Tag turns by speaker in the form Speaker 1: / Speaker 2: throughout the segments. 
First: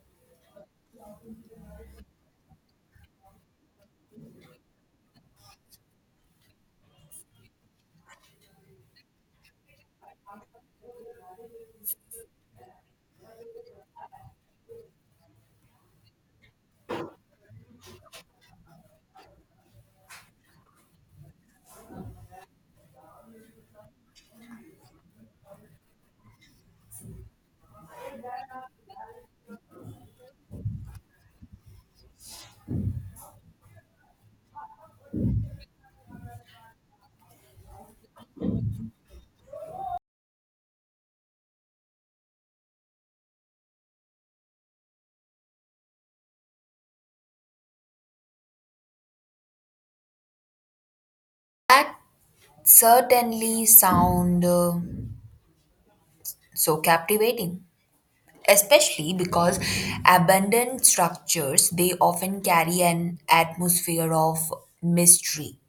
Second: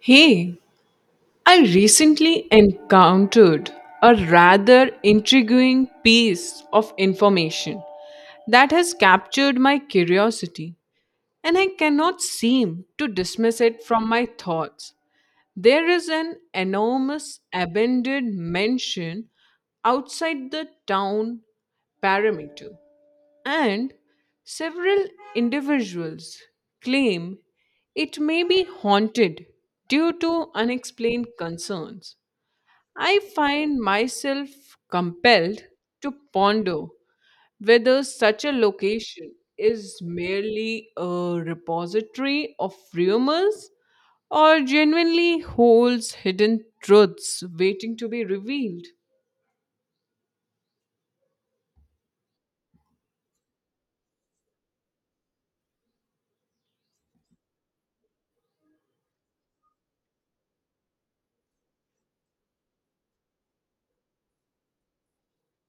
Speaker 1: Hey, I recently encountered a rather intriguing piece of information that has captured my curiosity, and I cannot seem to dismiss it from my thoughts. There is an enormous abandoned mansion outside the town perimeter, and several individuals claim it may be haunted due to unexplained concerns. I find myself compelled to ponder whether such a location is merely a repository of rumors or genuinely holds hidden truths waiting to be revealed.
Speaker 2: That certainly sound so captivating, especially because abandoned structures they often carry an atmosphere of mystery,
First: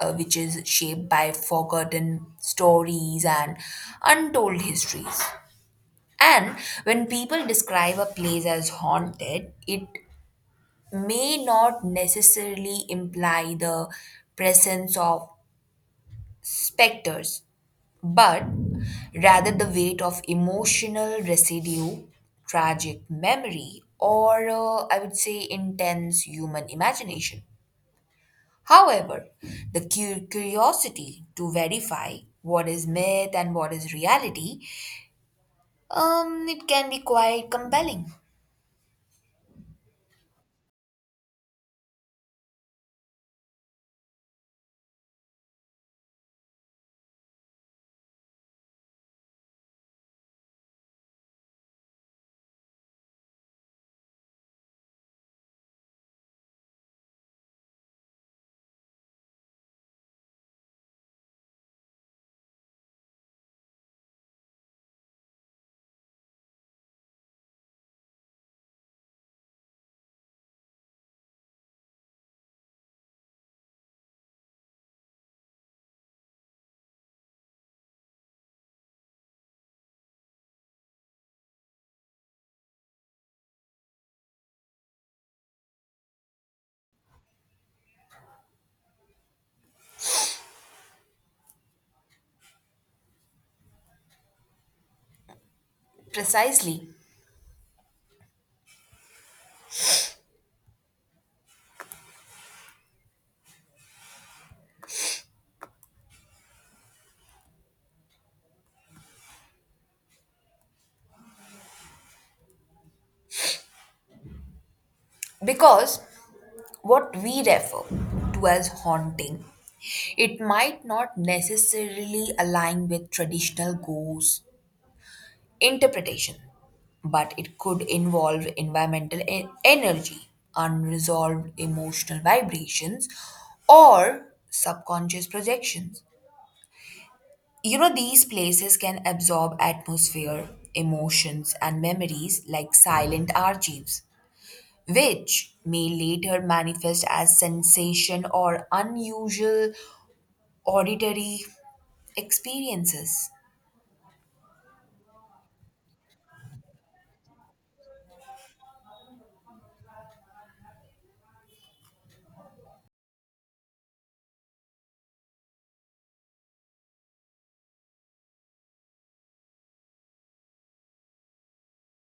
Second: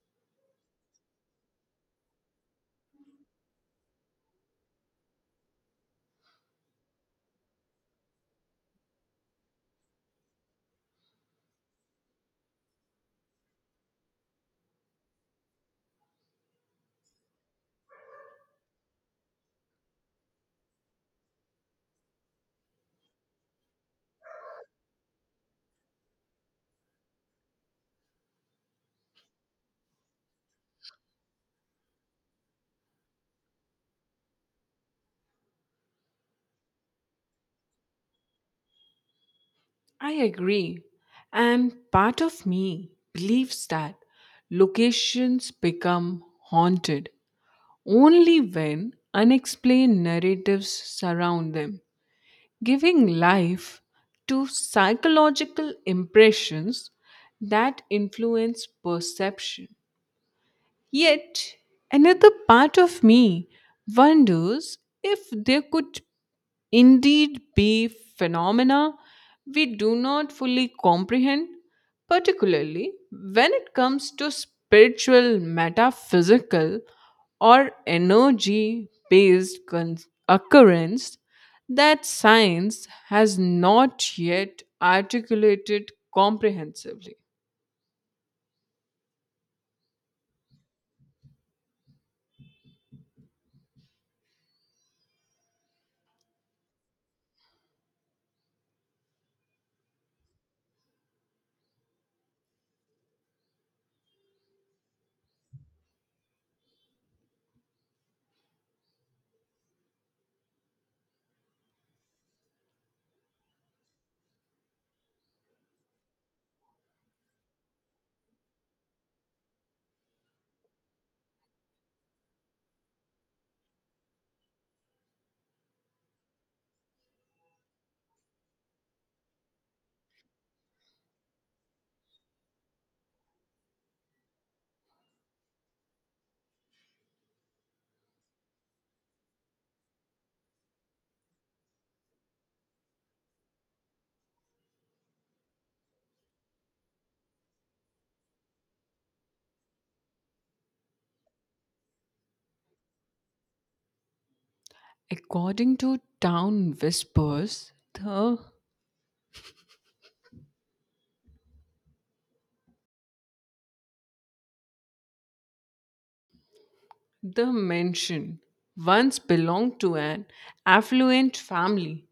Speaker 2: which is shaped by forgotten stories and untold histories. And when people describe a place as haunted, it may not necessarily imply the presence of specters but rather the weight of emotional residue, tragic memory, or I would say intense human imagination. However, the curiosity to verify what is myth and what is reality, it can be quite compelling.
Speaker 1: I agree. And part of me believes that locations become haunted only when unexplained narratives surround them, giving life to psychological impressions that influence perception. Yet, another part of me wonders if there could indeed be phenomena we do not fully comprehend, particularly when it comes to spiritual, metaphysical, or energy based occurrence that science has not yet articulated comprehensively.
Speaker 2: Precisely because what we refer to as haunting, it might not necessarily align with traditional ghosts interpretation, but it could involve environmental energy, unresolved emotional vibrations, or subconscious projections. You know, these places can absorb atmosphere, emotions, and memories like silent archives, which may later manifest as sensation or unusual auditory experiences.
Speaker 1: According to Town Whispers, the mansion once belonged to an affluent family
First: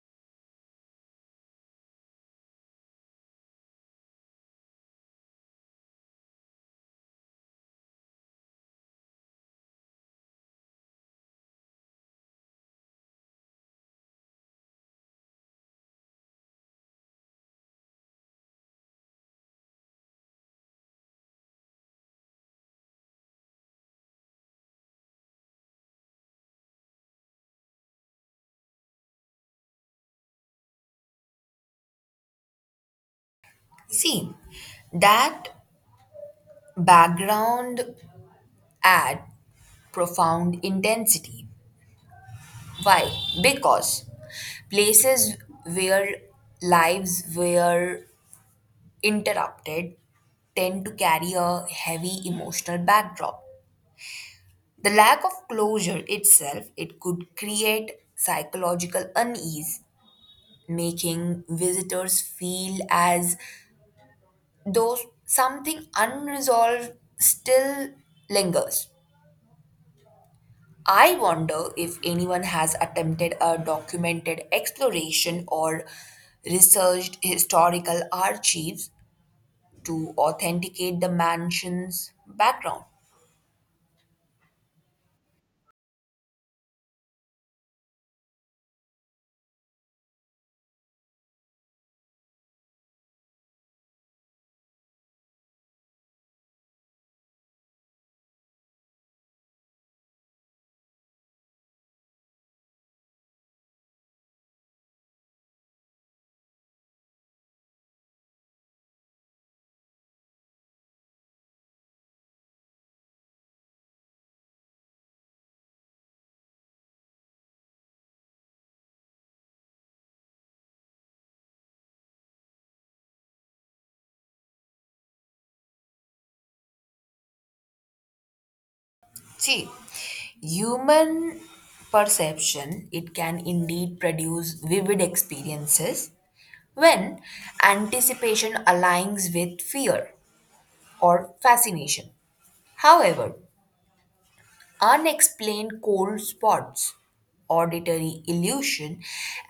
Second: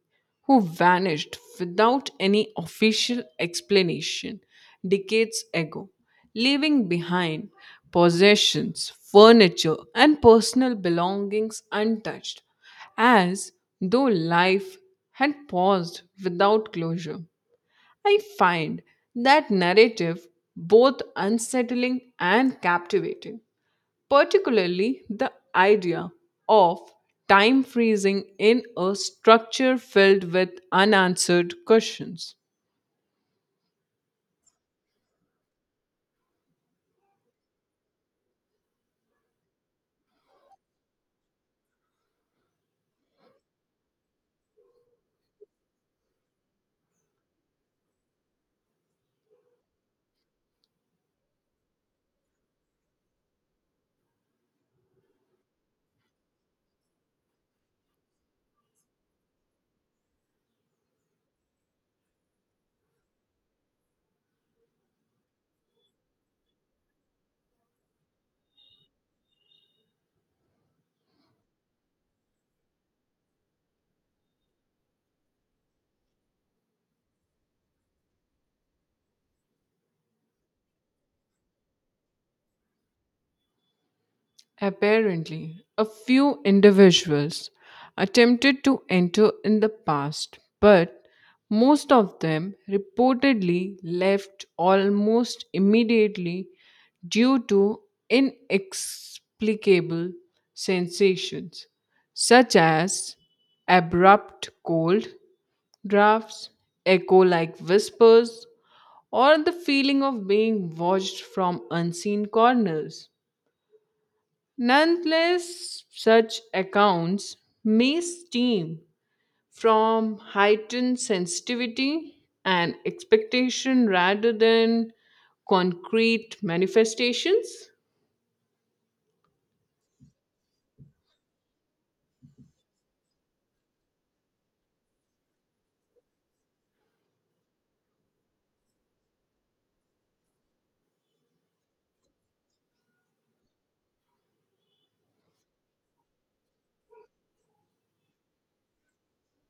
Speaker 1: who vanished without any official explanation decades ago, leaving behind possessions, furniture, and personal belongings untouched, as though life had paused without closure. I find that narrative both unsettling and captivating, particularly the idea of time freezing in a structure filled with unanswered questions.
Speaker 2: See, that background add profound intensity. Why? Because places where lives were interrupted tend to carry a heavy emotional backdrop. The lack of closure itself, it could create psychological unease, making visitors feel as though something unresolved still lingers. I wonder if anyone has attempted a documented exploration or researched historical archives to authenticate the mansion's background.
Speaker 1: Apparently, a few individuals attempted to enter in the past, but most of them reportedly left almost immediately due to inexplicable sensations such as abrupt cold, Drafts, echo like whispers, or the feeling of being watched from unseen corners. Nonetheless, such accounts may stem from heightened sensitivity and expectation rather than concrete manifestations.
Speaker 2: See, human perception it can indeed produce vivid experiences when anticipation aligns with fear or fascination. However, unexplained cold spots, auditory illusion,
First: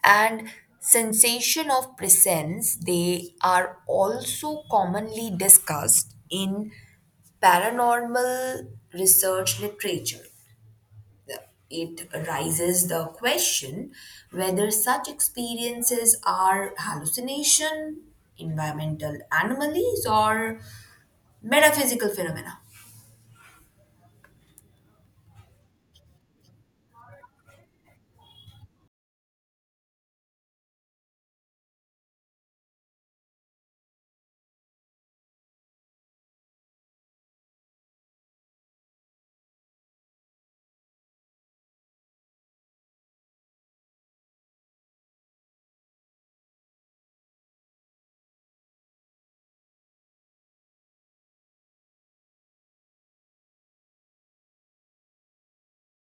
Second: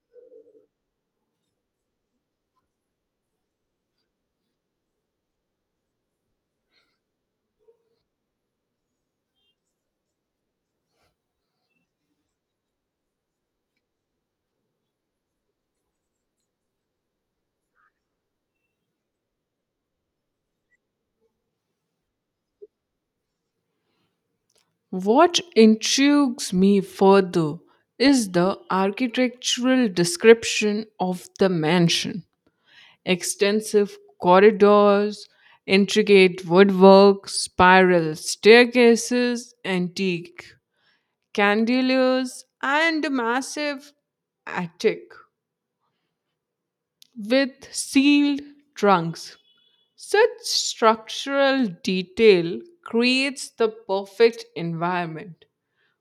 Speaker 2: and sensation of presence, they are also commonly discussed in paranormal research literature. It raises the question whether such experiences are hallucination, environmental anomalies, or metaphysical phenomena.
Speaker 1: What intrigues me further is the architectural description of the mansion: extensive corridors, intricate woodwork, spiral staircases, antique candeliers, and a massive attic with sealed trunks. Such structural detail creates the perfect environment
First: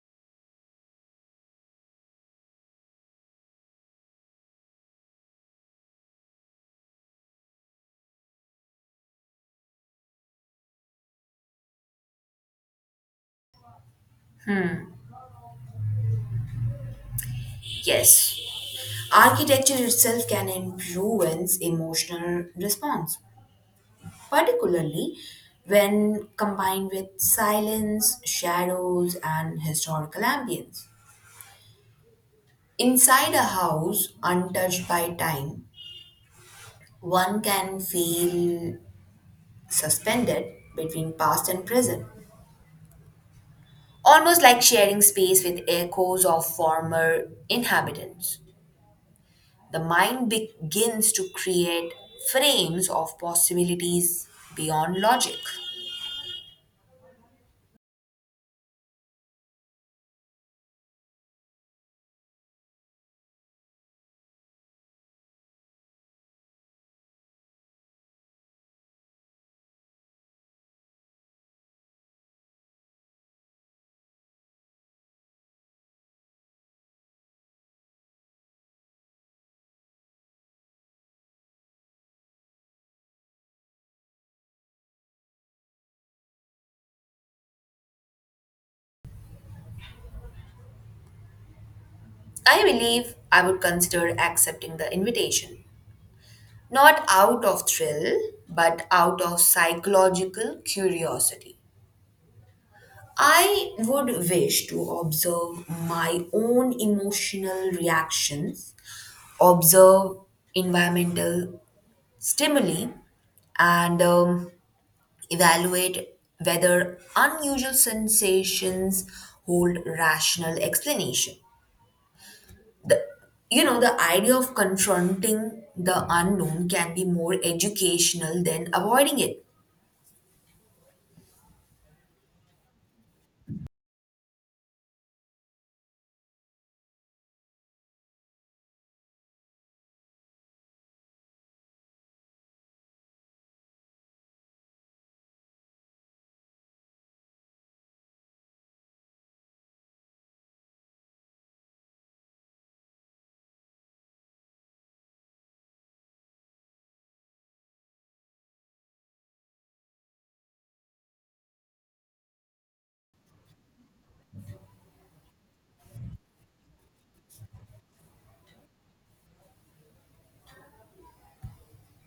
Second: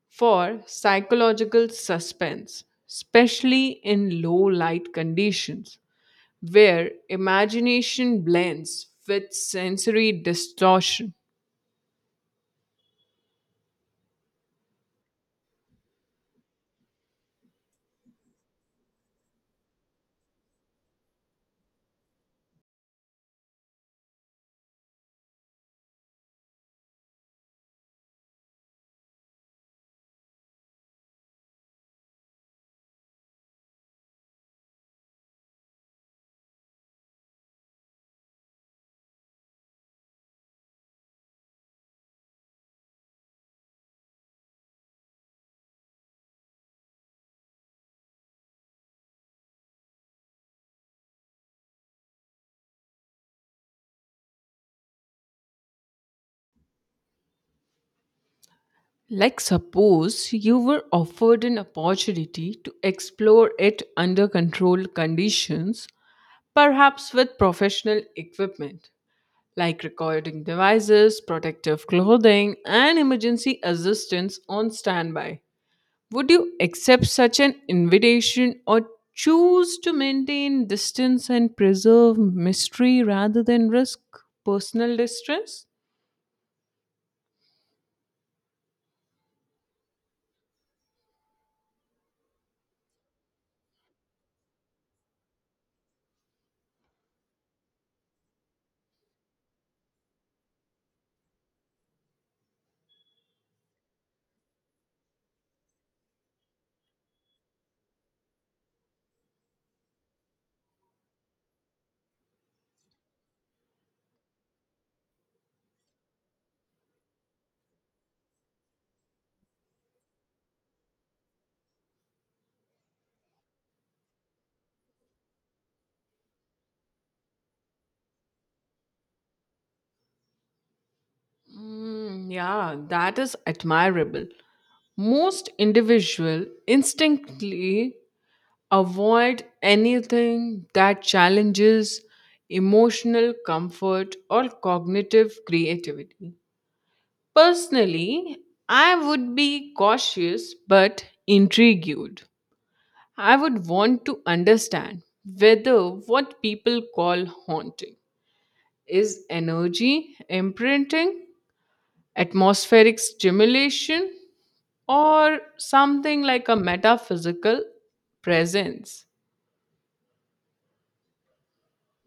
Speaker 1: for psychological suspense, especially in low light conditions, where imagination blends with sensory distortion.
Speaker 2: Yes, architecture itself can influence emotional response, particularly when combined with silence, shadows, and historical ambience. Inside a house untouched by time, one can feel suspended between past and present, almost like sharing space with echoes of former inhabitants. The mind begins to create frames of possibilities beyond logic.
Speaker 1: Like, suppose you were offered an opportunity to explore it under controlled conditions, perhaps with professional equipment like recording devices, protective clothing, and emergency assistance on standby. Would you accept such an invitation, or choose to maintain distance and preserve mystery rather than risk personal distress?
Speaker 2: I believe I would consider accepting the invitation, not out of thrill, but out of psychological curiosity. I would wish to observe my own emotional reactions, observe environmental stimuli, and evaluate whether unusual sensations hold rational explanation. The, the idea of confronting the unknown can be more educational than avoiding it.
Speaker 1: Mm, yeah, that is admirable. Most individual instinctively avoid anything that challenges emotional comfort or cognitive creativity. Personally, I would be cautious but intrigued. I would want to understand whether what people call haunting is energy imprinting, atmospheric stimulation, or something like a metaphysical presence.